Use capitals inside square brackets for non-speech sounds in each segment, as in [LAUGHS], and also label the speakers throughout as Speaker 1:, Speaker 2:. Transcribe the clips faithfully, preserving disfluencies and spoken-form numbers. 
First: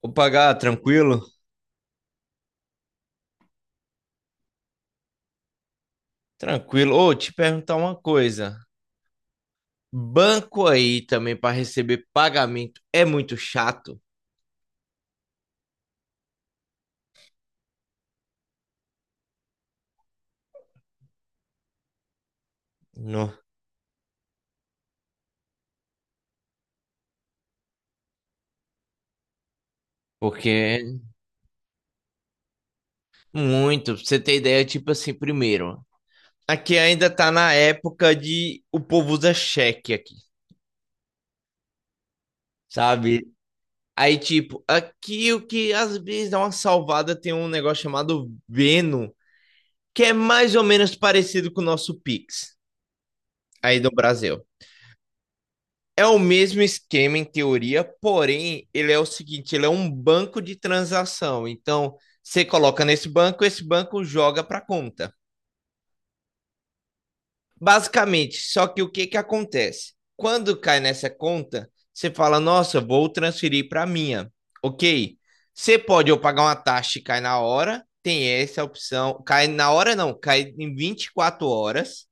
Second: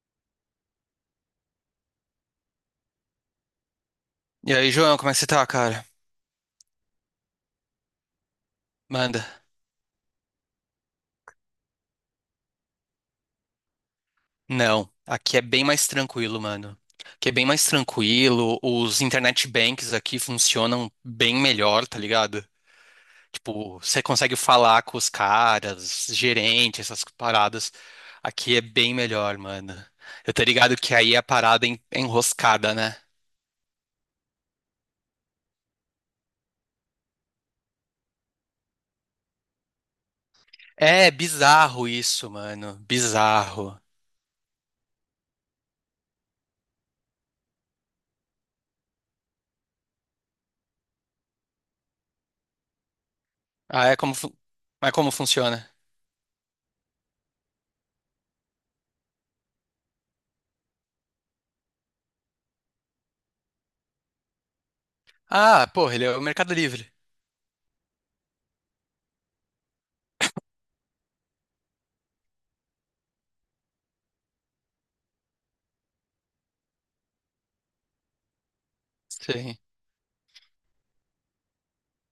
Speaker 1: Opa, Gá, tranquilo?
Speaker 2: E aí, João, como é que você tá, cara?
Speaker 1: Tranquilo. Ô, te perguntar uma coisa.
Speaker 2: Manda.
Speaker 1: Banco aí também para receber pagamento é muito chato,
Speaker 2: Não, aqui é bem mais tranquilo, mano. Aqui é bem mais tranquilo, os internet banks aqui funcionam bem melhor, tá ligado?
Speaker 1: não?
Speaker 2: Tipo, você consegue falar com os caras, gerente, essas paradas. Aqui é bem melhor, mano. Eu tô
Speaker 1: Porque
Speaker 2: ligado
Speaker 1: é
Speaker 2: que aí a parada é en- é enroscada, né?
Speaker 1: muito, pra você ter ideia, tipo assim, primeiro, aqui ainda tá na época de o povo usa cheque aqui,
Speaker 2: É bizarro isso, mano.
Speaker 1: sabe?
Speaker 2: Bizarro.
Speaker 1: Aí tipo, aqui o que às vezes dá uma salvada tem um negócio chamado Veno, que é mais ou menos parecido com o nosso Pix aí
Speaker 2: Ah,
Speaker 1: do
Speaker 2: é como, fu-
Speaker 1: Brasil.
Speaker 2: mas como funciona?
Speaker 1: É o mesmo esquema em teoria, porém, ele é o seguinte, ele é um banco de transação. Então, você coloca nesse banco, esse banco joga para a conta.
Speaker 2: Ah, porra, ele é o Mercado Livre.
Speaker 1: Basicamente, só que o que que acontece? Quando cai nessa conta, você fala: "Nossa, vou transferir para a minha". OK? Você pode ou pagar uma taxa e cai na hora, tem essa opção. Cai
Speaker 2: Sim.
Speaker 1: na hora não, cai em vinte e quatro horas.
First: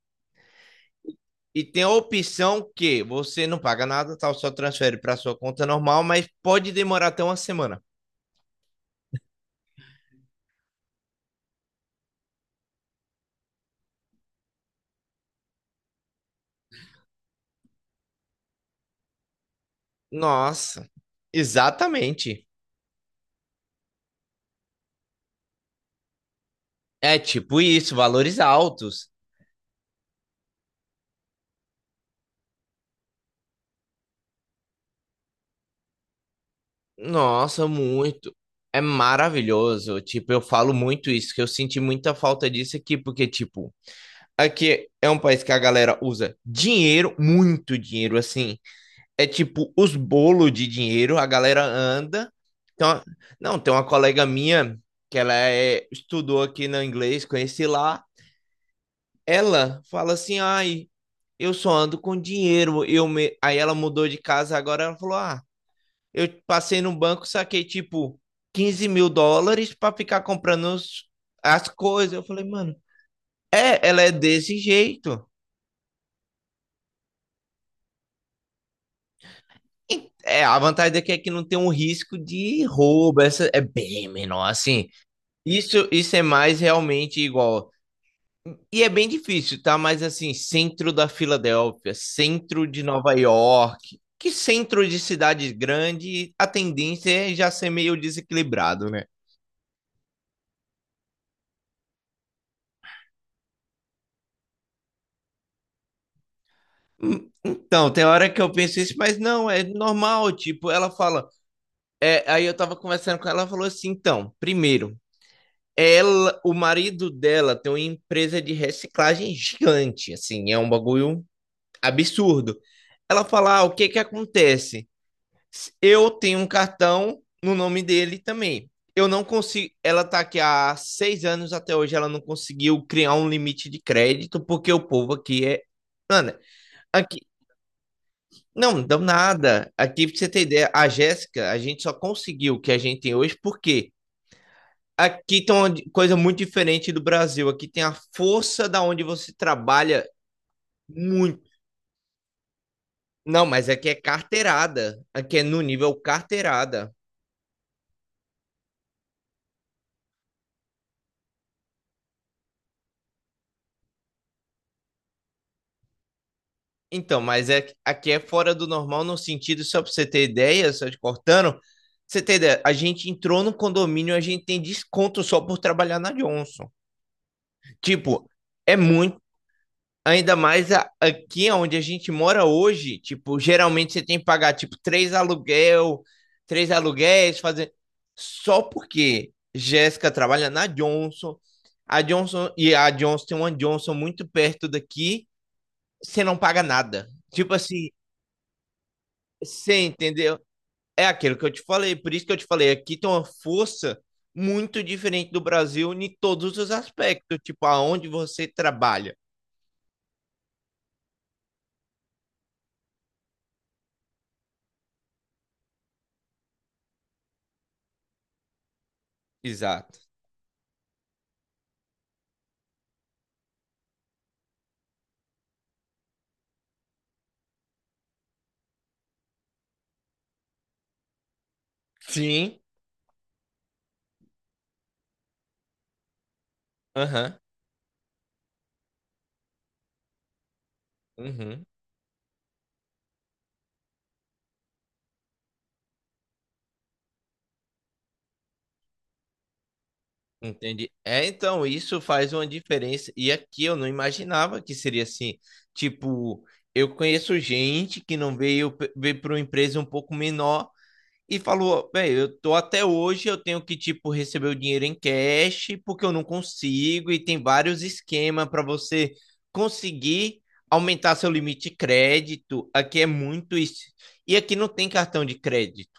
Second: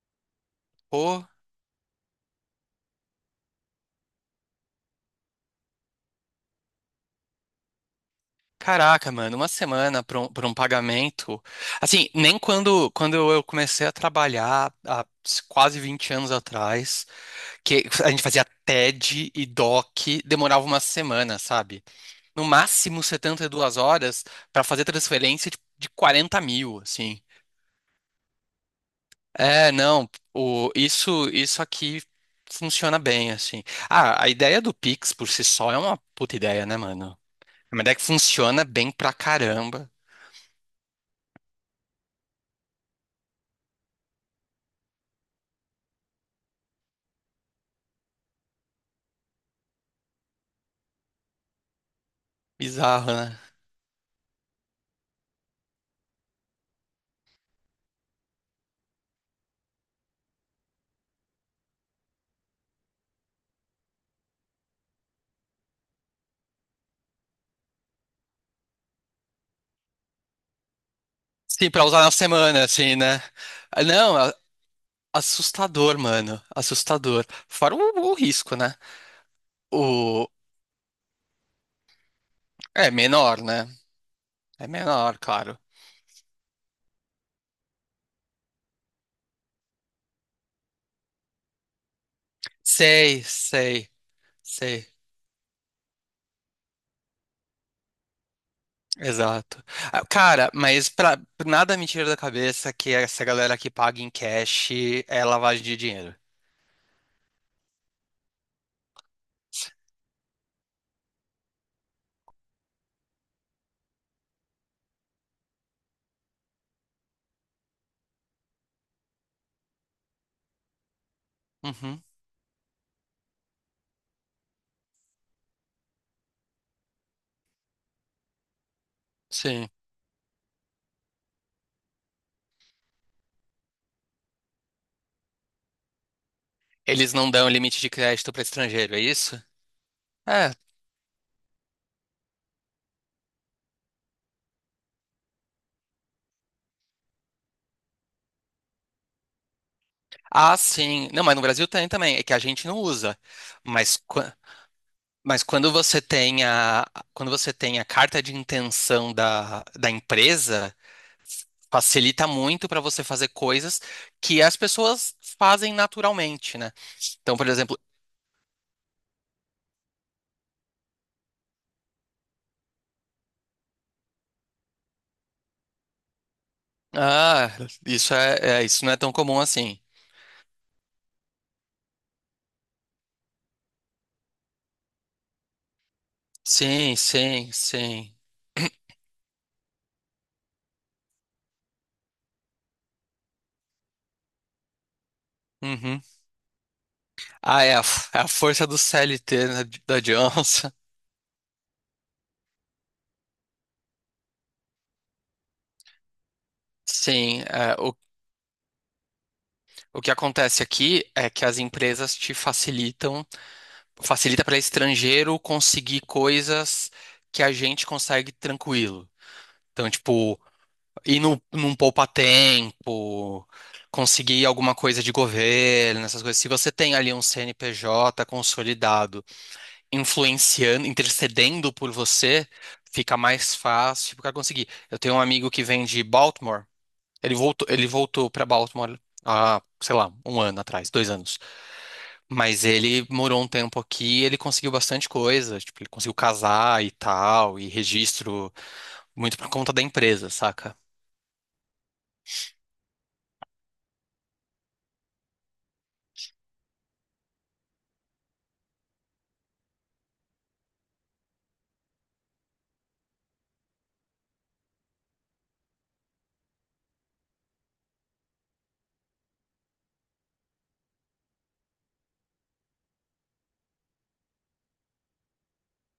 Speaker 1: E tem a opção que você não paga nada, tal, só transfere para sua conta normal, mas pode demorar até uma semana.
Speaker 2: Caraca, mano, uma semana para um, pra um pagamento. Assim, nem quando, quando eu comecei a trabalhar há quase vinte anos atrás, que a gente fazia T E D e doque, demorava uma
Speaker 1: Nossa,
Speaker 2: semana, sabe? No
Speaker 1: exatamente.
Speaker 2: máximo setenta e duas horas para fazer transferência de, de 40 mil,
Speaker 1: É
Speaker 2: assim.
Speaker 1: tipo isso, valores altos.
Speaker 2: É, não, o, isso, isso aqui funciona bem, assim. Ah, a ideia do Pix por si só é uma puta ideia, né, mano?
Speaker 1: Nossa,
Speaker 2: É uma ideia que
Speaker 1: muito.
Speaker 2: funciona
Speaker 1: É
Speaker 2: bem pra caramba.
Speaker 1: maravilhoso. Tipo, eu falo muito isso, que eu senti muita falta disso aqui, porque, tipo, aqui é um país que a galera usa dinheiro, muito dinheiro, assim, é tipo os bolos de dinheiro, a galera anda. Então,
Speaker 2: Bizarro, né?
Speaker 1: não, tem uma colega minha que ela é, estudou aqui no inglês, conheci lá. Ela fala assim: ai, eu só ando com dinheiro. Eu me... Aí ela mudou de casa agora. Ela falou: ah, eu passei no banco, saquei tipo quinze mil dólares para ficar comprando os- as
Speaker 2: Sim, pra usar na
Speaker 1: coisas. Eu falei,
Speaker 2: semana,
Speaker 1: mano,
Speaker 2: assim, né? Ah,
Speaker 1: é, ela é
Speaker 2: não, a-
Speaker 1: desse jeito.
Speaker 2: assustador, mano. Assustador. Fora o, o risco, né?
Speaker 1: E,
Speaker 2: O.
Speaker 1: É, a vantagem daqui é que não tem um risco de
Speaker 2: É
Speaker 1: roubo,
Speaker 2: menor,
Speaker 1: essa é
Speaker 2: né?
Speaker 1: bem menor,
Speaker 2: É
Speaker 1: assim.
Speaker 2: menor, claro.
Speaker 1: Isso, isso é mais realmente igual. E é bem difícil, tá? Mas assim, centro da Filadélfia, centro de Nova
Speaker 2: Sei, sei,
Speaker 1: York, que centro
Speaker 2: sei.
Speaker 1: de cidade grande, a tendência é já ser meio desequilibrado, né?
Speaker 2: Exato. Ah, cara, mas pra... nada me tira da cabeça que essa galera que paga em cash é lavagem de dinheiro.
Speaker 1: Hum, Então, tem hora que eu penso isso, mas não, é normal, tipo, ela fala, é, aí eu tava conversando com ela, ela falou assim, então, primeiro, ela, o marido dela tem uma empresa de reciclagem gigante, assim, é um bagulho
Speaker 2: Uhum,
Speaker 1: absurdo. Ela fala, ah, o que que acontece? Eu tenho um cartão no nome dele também. Eu não
Speaker 2: sim.
Speaker 1: consigo. Ela tá aqui há seis anos até hoje. Ela não conseguiu criar um limite de crédito porque o povo aqui é. Mano,
Speaker 2: Eles
Speaker 1: aqui.
Speaker 2: não dão limite de crédito para
Speaker 1: Não,
Speaker 2: estrangeiro,
Speaker 1: dão
Speaker 2: é isso?
Speaker 1: nada. Aqui, pra você ter
Speaker 2: É.
Speaker 1: ideia, a Jéssica, a gente só conseguiu o que a gente tem hoje porque aqui tem uma di- coisa muito diferente do Brasil. Aqui tem a força da onde você trabalha
Speaker 2: Ah, sim. Não, mas no
Speaker 1: muito.
Speaker 2: Brasil tem também. É que a gente não usa.
Speaker 1: Não, mas aqui é
Speaker 2: Mas. qu-
Speaker 1: carteirada. Aqui é
Speaker 2: Mas
Speaker 1: no
Speaker 2: quando
Speaker 1: nível
Speaker 2: você tem a,
Speaker 1: carteirada.
Speaker 2: quando você tem a carta de intenção da, da empresa, facilita muito para você fazer coisas que as pessoas fazem naturalmente, né?
Speaker 1: Então,
Speaker 2: Então,
Speaker 1: mas
Speaker 2: por
Speaker 1: é,
Speaker 2: exemplo,
Speaker 1: aqui é fora do normal no sentido, só para você ter ideia, só te cortando, você ter ideia, a gente entrou no condomínio, a gente tem desconto só por trabalhar na Johnson.
Speaker 2: ah, isso
Speaker 1: Tipo,
Speaker 2: é, é-
Speaker 1: é
Speaker 2: isso não é tão
Speaker 1: muito,
Speaker 2: comum assim.
Speaker 1: ainda mais a- aqui onde a gente mora hoje, tipo, geralmente você tem que pagar, tipo, três aluguel, três
Speaker 2: Sim,
Speaker 1: aluguéis,
Speaker 2: sim,
Speaker 1: fazer...
Speaker 2: sim.
Speaker 1: Só porque Jéssica trabalha na Johnson, a Johnson, e a Johnson tem uma Johnson muito perto daqui,
Speaker 2: Uhum.
Speaker 1: você não paga nada. Tipo
Speaker 2: Ah, é a, [LAUGHS]
Speaker 1: assim,
Speaker 2: f- é a força do C L T, né,
Speaker 1: você
Speaker 2: da
Speaker 1: entendeu?
Speaker 2: Johnson.
Speaker 1: É aquilo que eu te falei, por isso que eu te falei, aqui tem uma força muito diferente do Brasil em todos os aspectos,
Speaker 2: Sim,
Speaker 1: tipo
Speaker 2: é, o,
Speaker 1: aonde você trabalha.
Speaker 2: o que acontece aqui é que as empresas te facilitam facilita para estrangeiro conseguir coisas que a gente consegue tranquilo. Então,
Speaker 1: Exato.
Speaker 2: tipo, ir no, num poupa-tempo, conseguir alguma coisa de governo, essas coisas. Se você tem ali um C N P J consolidado, influenciando, intercedendo por você,
Speaker 1: Sim.
Speaker 2: fica mais fácil para conseguir. Eu tenho um amigo que vem de Baltimore, ele
Speaker 1: Aham.
Speaker 2: voltou, ele voltou para Baltimore há, sei lá, um ano atrás, dois anos.
Speaker 1: Uhum.
Speaker 2: Mas ele morou um tempo aqui, ele conseguiu bastante coisa, tipo, ele conseguiu casar e tal, e registro muito por conta da empresa, saca?
Speaker 1: Entendi. É, então, isso faz uma diferença. E aqui eu não imaginava que seria assim. Tipo, eu conheço gente que não veio, veio para uma empresa um pouco menor e falou: bem, eu tô até hoje, eu tenho que, tipo, receber o dinheiro em cash, porque eu não consigo, e tem vários esquemas para você conseguir aumentar seu limite de crédito. Aqui é muito isso. E aqui não tem cartão de crédito.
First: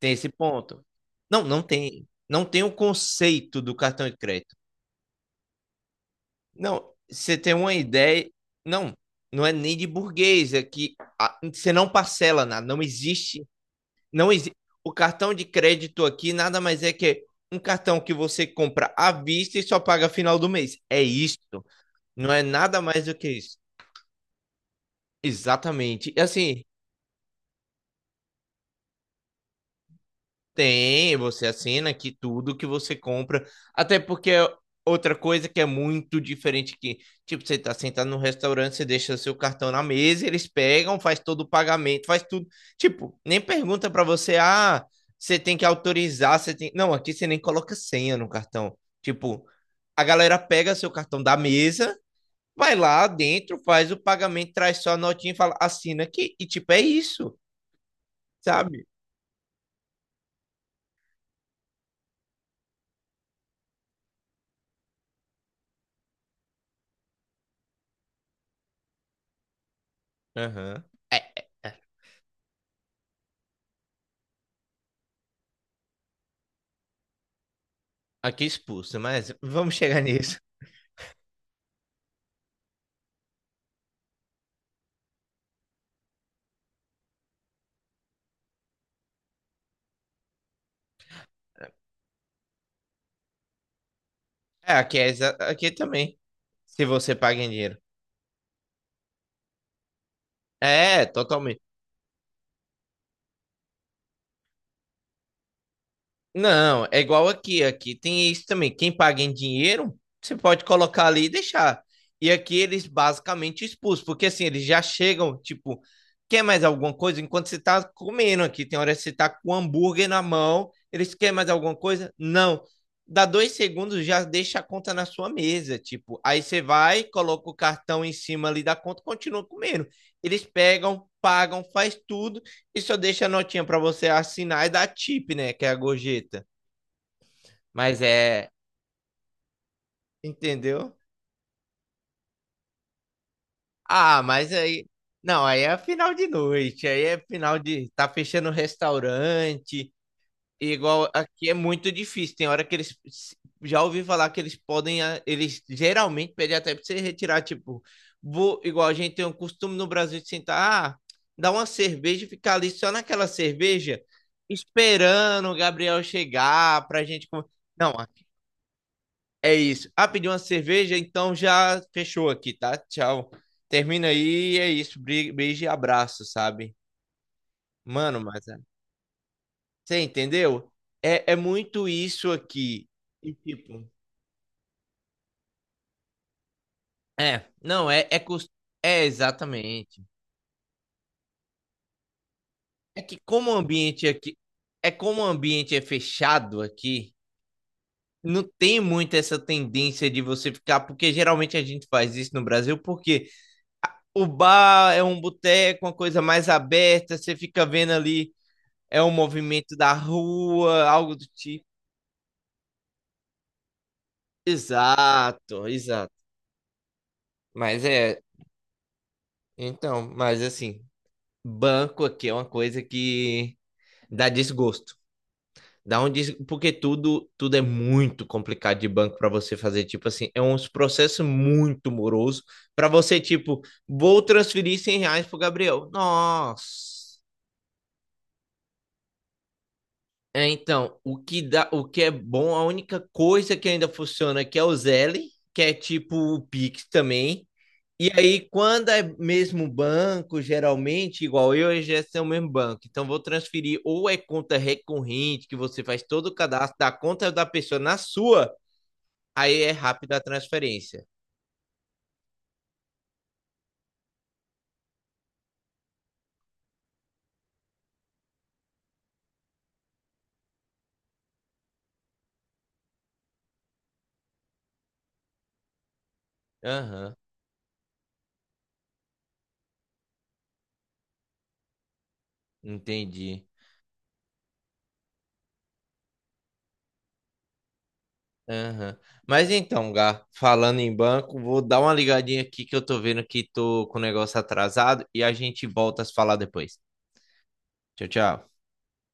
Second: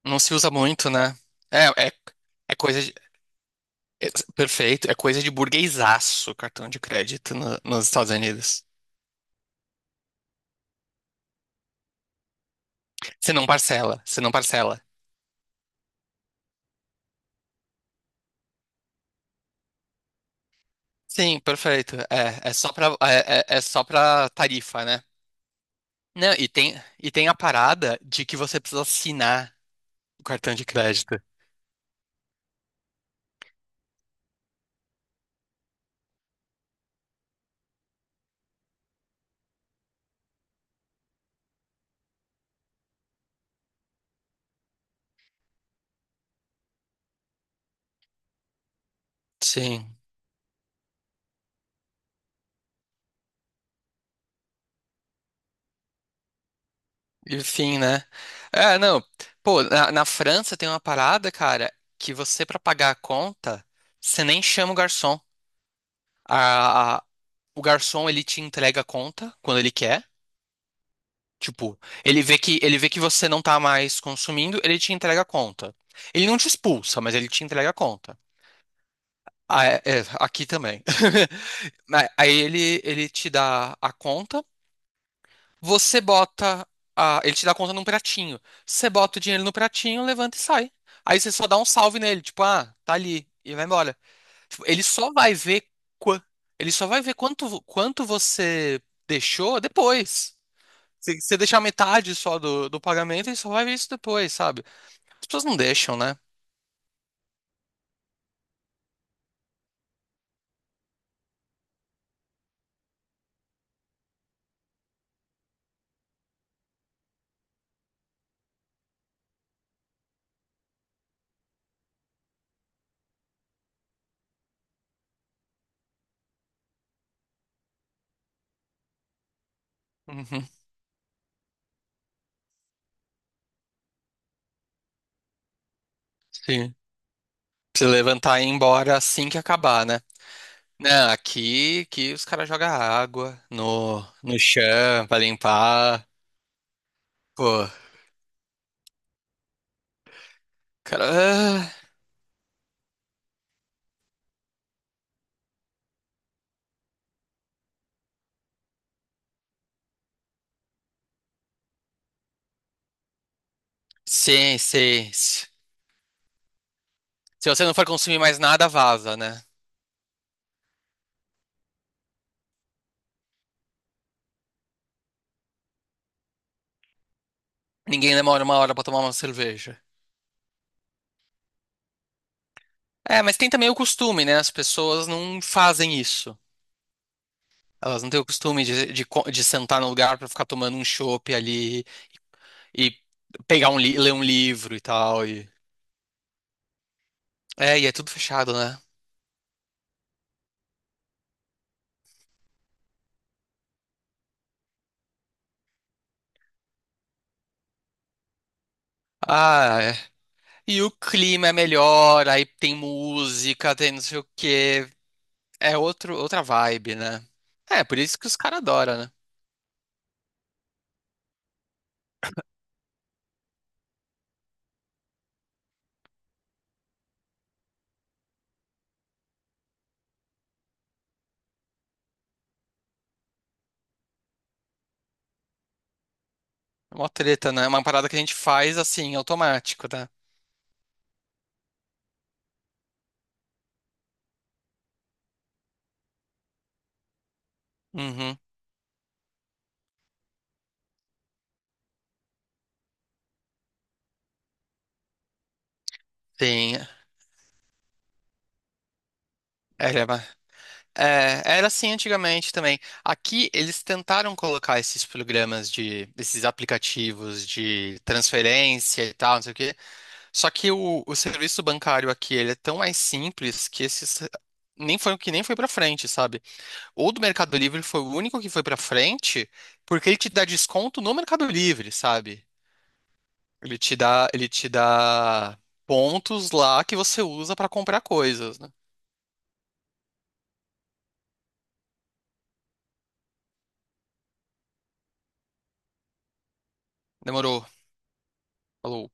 Speaker 1: Tem
Speaker 2: Não
Speaker 1: esse
Speaker 2: se usa
Speaker 1: ponto.
Speaker 2: muito, né?
Speaker 1: Não, não
Speaker 2: É, é,
Speaker 1: tem. Não
Speaker 2: é
Speaker 1: tem o
Speaker 2: coisa de,
Speaker 1: conceito do cartão
Speaker 2: é-
Speaker 1: de crédito.
Speaker 2: perfeito, é coisa de burguesaço, cartão de
Speaker 1: Não,
Speaker 2: crédito
Speaker 1: você tem
Speaker 2: no-
Speaker 1: uma
Speaker 2: nos Estados
Speaker 1: ideia.
Speaker 2: Unidos.
Speaker 1: Não, não é nem de burguês. É que ah, você não parcela nada. Não
Speaker 2: Você
Speaker 1: existe.
Speaker 2: não parcela, você não
Speaker 1: Não existe.
Speaker 2: parcela.
Speaker 1: O cartão de crédito aqui nada mais é que um cartão que você compra à vista e só paga final do mês. É isso.
Speaker 2: Sim, perfeito.
Speaker 1: Não
Speaker 2: É,
Speaker 1: é
Speaker 2: é só
Speaker 1: nada
Speaker 2: pra,
Speaker 1: mais do que
Speaker 2: é,
Speaker 1: isso.
Speaker 2: é é só pra tarifa, né?
Speaker 1: Exatamente. E
Speaker 2: Não, e
Speaker 1: assim,
Speaker 2: tem, e tem a parada de que você precisa assinar o cartão de
Speaker 1: tem,
Speaker 2: crédito.
Speaker 1: você assina aqui tudo que você compra. Até porque é outra coisa que é muito diferente que, tipo, você tá sentado no restaurante, você deixa seu cartão na mesa, eles pegam, faz todo o pagamento, faz tudo. Tipo, nem pergunta para você, ah, você tem que autorizar, você tem. Não, aqui você nem coloca senha no cartão. Tipo,
Speaker 2: Sim.
Speaker 1: a galera pega seu cartão da mesa, vai lá dentro, faz o pagamento, traz só a notinha e fala, assina aqui. E tipo, é isso,
Speaker 2: Enfim, né? É,
Speaker 1: sabe?
Speaker 2: não. Pô, na, na França tem uma parada, cara, que você, pra pagar a conta, você nem chama o garçom. A, a- o garçom, ele te entrega a conta quando ele quer.
Speaker 1: Aham. É.
Speaker 2: Tipo, ele vê que, ele vê que você não tá mais consumindo, ele te entrega a conta. Ele não te expulsa, mas ele te entrega a conta.
Speaker 1: Aqui expulso, mas
Speaker 2: Ah,
Speaker 1: vamos
Speaker 2: é,
Speaker 1: chegar
Speaker 2: é,
Speaker 1: nisso.
Speaker 2: aqui também. [LAUGHS] Mas aí ele, ele te dá a conta. Você bota a- ele te dá conta num pratinho. Você bota o dinheiro no pratinho, levanta e sai. Aí você só dá um salve nele, tipo, ah, tá ali e vai embora. Tipo,
Speaker 1: É,
Speaker 2: ele
Speaker 1: aqui, é
Speaker 2: só vai
Speaker 1: exa-
Speaker 2: ver
Speaker 1: aqui também.
Speaker 2: qua- ele
Speaker 1: Se
Speaker 2: só vai
Speaker 1: você
Speaker 2: ver
Speaker 1: paga em
Speaker 2: quanto vo-
Speaker 1: dinheiro.
Speaker 2: quanto você deixou depois.
Speaker 1: É,
Speaker 2: Se você
Speaker 1: totalmente.
Speaker 2: deixar metade só do, do pagamento, ele só vai ver isso depois, sabe? As pessoas não deixam, né?
Speaker 1: Não, é igual aqui. Aqui tem isso também. Quem paga em dinheiro, você pode colocar ali e deixar. E aqui eles basicamente expulsam, porque assim, eles já chegam, tipo, quer mais alguma coisa? Enquanto você tá comendo aqui, tem hora que você tá com o hambúrguer na mão, eles querem mais alguma coisa? Não. Dá dois segundos, já deixa a conta na sua mesa, tipo. Aí você vai, coloca o cartão em cima ali da conta, continua comendo. Eles
Speaker 2: Uhum,
Speaker 1: pegam, pagam, faz tudo. E só deixa a notinha pra você assinar e dar tip, né? Que é a gorjeta.
Speaker 2: sim. Se
Speaker 1: Mas
Speaker 2: levantar e ir
Speaker 1: é.
Speaker 2: embora assim que acabar, né?
Speaker 1: Entendeu?
Speaker 2: Não, aqui, aqui os caras jogam água no,
Speaker 1: Ah,
Speaker 2: no
Speaker 1: mas aí.
Speaker 2: chão pra
Speaker 1: Não, aí é
Speaker 2: limpar.
Speaker 1: final de noite. Aí é final
Speaker 2: Pô.
Speaker 1: de. Tá fechando o restaurante.
Speaker 2: Cara,
Speaker 1: Igual aqui é
Speaker 2: ah,
Speaker 1: muito difícil. Tem hora que eles. Já ouvi falar que eles podem. ah, Eles geralmente pedem até pra você retirar, tipo. Vou, igual a gente tem um costume no Brasil de sentar. Ah, dar uma cerveja e ficar ali só naquela cerveja,
Speaker 2: sim, sim. Se
Speaker 1: esperando o Gabriel chegar pra gente. con-
Speaker 2: se você não for
Speaker 1: Não,
Speaker 2: consumir mais nada, vaza, né?
Speaker 1: é isso. Ah, pediu uma cerveja, então já fechou aqui, tá? Tchau. Termina aí, é isso. Bri- Beijo e abraço, sabe?
Speaker 2: Ninguém
Speaker 1: Mano,
Speaker 2: demora
Speaker 1: mas é-
Speaker 2: uma hora pra tomar uma cerveja.
Speaker 1: Você entendeu? É, é muito isso aqui.
Speaker 2: É,
Speaker 1: E
Speaker 2: mas tem também o
Speaker 1: tipo,
Speaker 2: costume, né? As pessoas não fazem isso.
Speaker 1: é, não,
Speaker 2: Elas
Speaker 1: é,
Speaker 2: não
Speaker 1: é,
Speaker 2: têm o
Speaker 1: cos-
Speaker 2: costume de,
Speaker 1: é
Speaker 2: de, co- de sentar no
Speaker 1: exatamente.
Speaker 2: lugar pra ficar tomando um chopp ali e
Speaker 1: É que como o
Speaker 2: pegar um, li-
Speaker 1: ambiente
Speaker 2: ler um
Speaker 1: aqui,
Speaker 2: livro e
Speaker 1: É como o
Speaker 2: tal. E.
Speaker 1: ambiente é fechado aqui,
Speaker 2: É, e é tudo
Speaker 1: não
Speaker 2: fechado, né?
Speaker 1: tem muito essa tendência de você ficar, porque geralmente a gente faz isso no Brasil, porque o bar é um boteco, uma coisa mais aberta, você fica vendo ali é um movimento
Speaker 2: Ah,
Speaker 1: da
Speaker 2: é. E
Speaker 1: rua,
Speaker 2: o
Speaker 1: algo do
Speaker 2: clima é
Speaker 1: tipo.
Speaker 2: melhor, aí tem música, tem não sei o quê.
Speaker 1: Exato,
Speaker 2: É
Speaker 1: exato.
Speaker 2: outro, outra vibe, né? É,
Speaker 1: Mas
Speaker 2: por isso
Speaker 1: é,
Speaker 2: que os caras adoram, né?
Speaker 1: então, mas assim, banco aqui é uma coisa que dá desgosto. Dá um des... porque tudo tudo é muito complicado de banco para você fazer, tipo assim, é um processo muito moroso para você tipo, vou transferir cem reais pro Gabriel.
Speaker 2: É
Speaker 1: Nossa.
Speaker 2: uma treta, né? É uma parada que a gente faz assim, automático, né?
Speaker 1: É, então, o que dá, o que é bom, a única coisa que ainda funciona aqui é o Zelle, que é tipo o Pix também. E
Speaker 2: Uhum.
Speaker 1: aí, quando é mesmo banco, geralmente, igual eu e a Jéssica é o mesmo banco. Então, vou transferir ou é conta recorrente, que você faz todo o cadastro
Speaker 2: Sim.
Speaker 1: da conta da pessoa na sua, aí é
Speaker 2: Era,
Speaker 1: rápida a
Speaker 2: ba-
Speaker 1: transferência.
Speaker 2: é, Era assim antigamente também. Aqui eles tentaram colocar esses programas de, esses aplicativos de transferência e tal, não sei o quê. Só que o, o serviço bancário aqui, ele é tão mais simples que esses nem foi o que nem foi pra frente, sabe? O
Speaker 1: Aham,
Speaker 2: do Mercado Livre foi o único que foi pra frente, porque ele te dá desconto no Mercado Livre, sabe?
Speaker 1: entendi.
Speaker 2: Ele te dá, ele te dá pontos lá que você usa pra comprar coisas, né?
Speaker 1: Aham. Mas então, Gá, falando em banco, vou dar uma ligadinha aqui que eu tô vendo que tô com o negócio atrasado e a gente volta a se falar depois.
Speaker 2: Demorou.
Speaker 1: Tchau, tchau.
Speaker 2: Falou.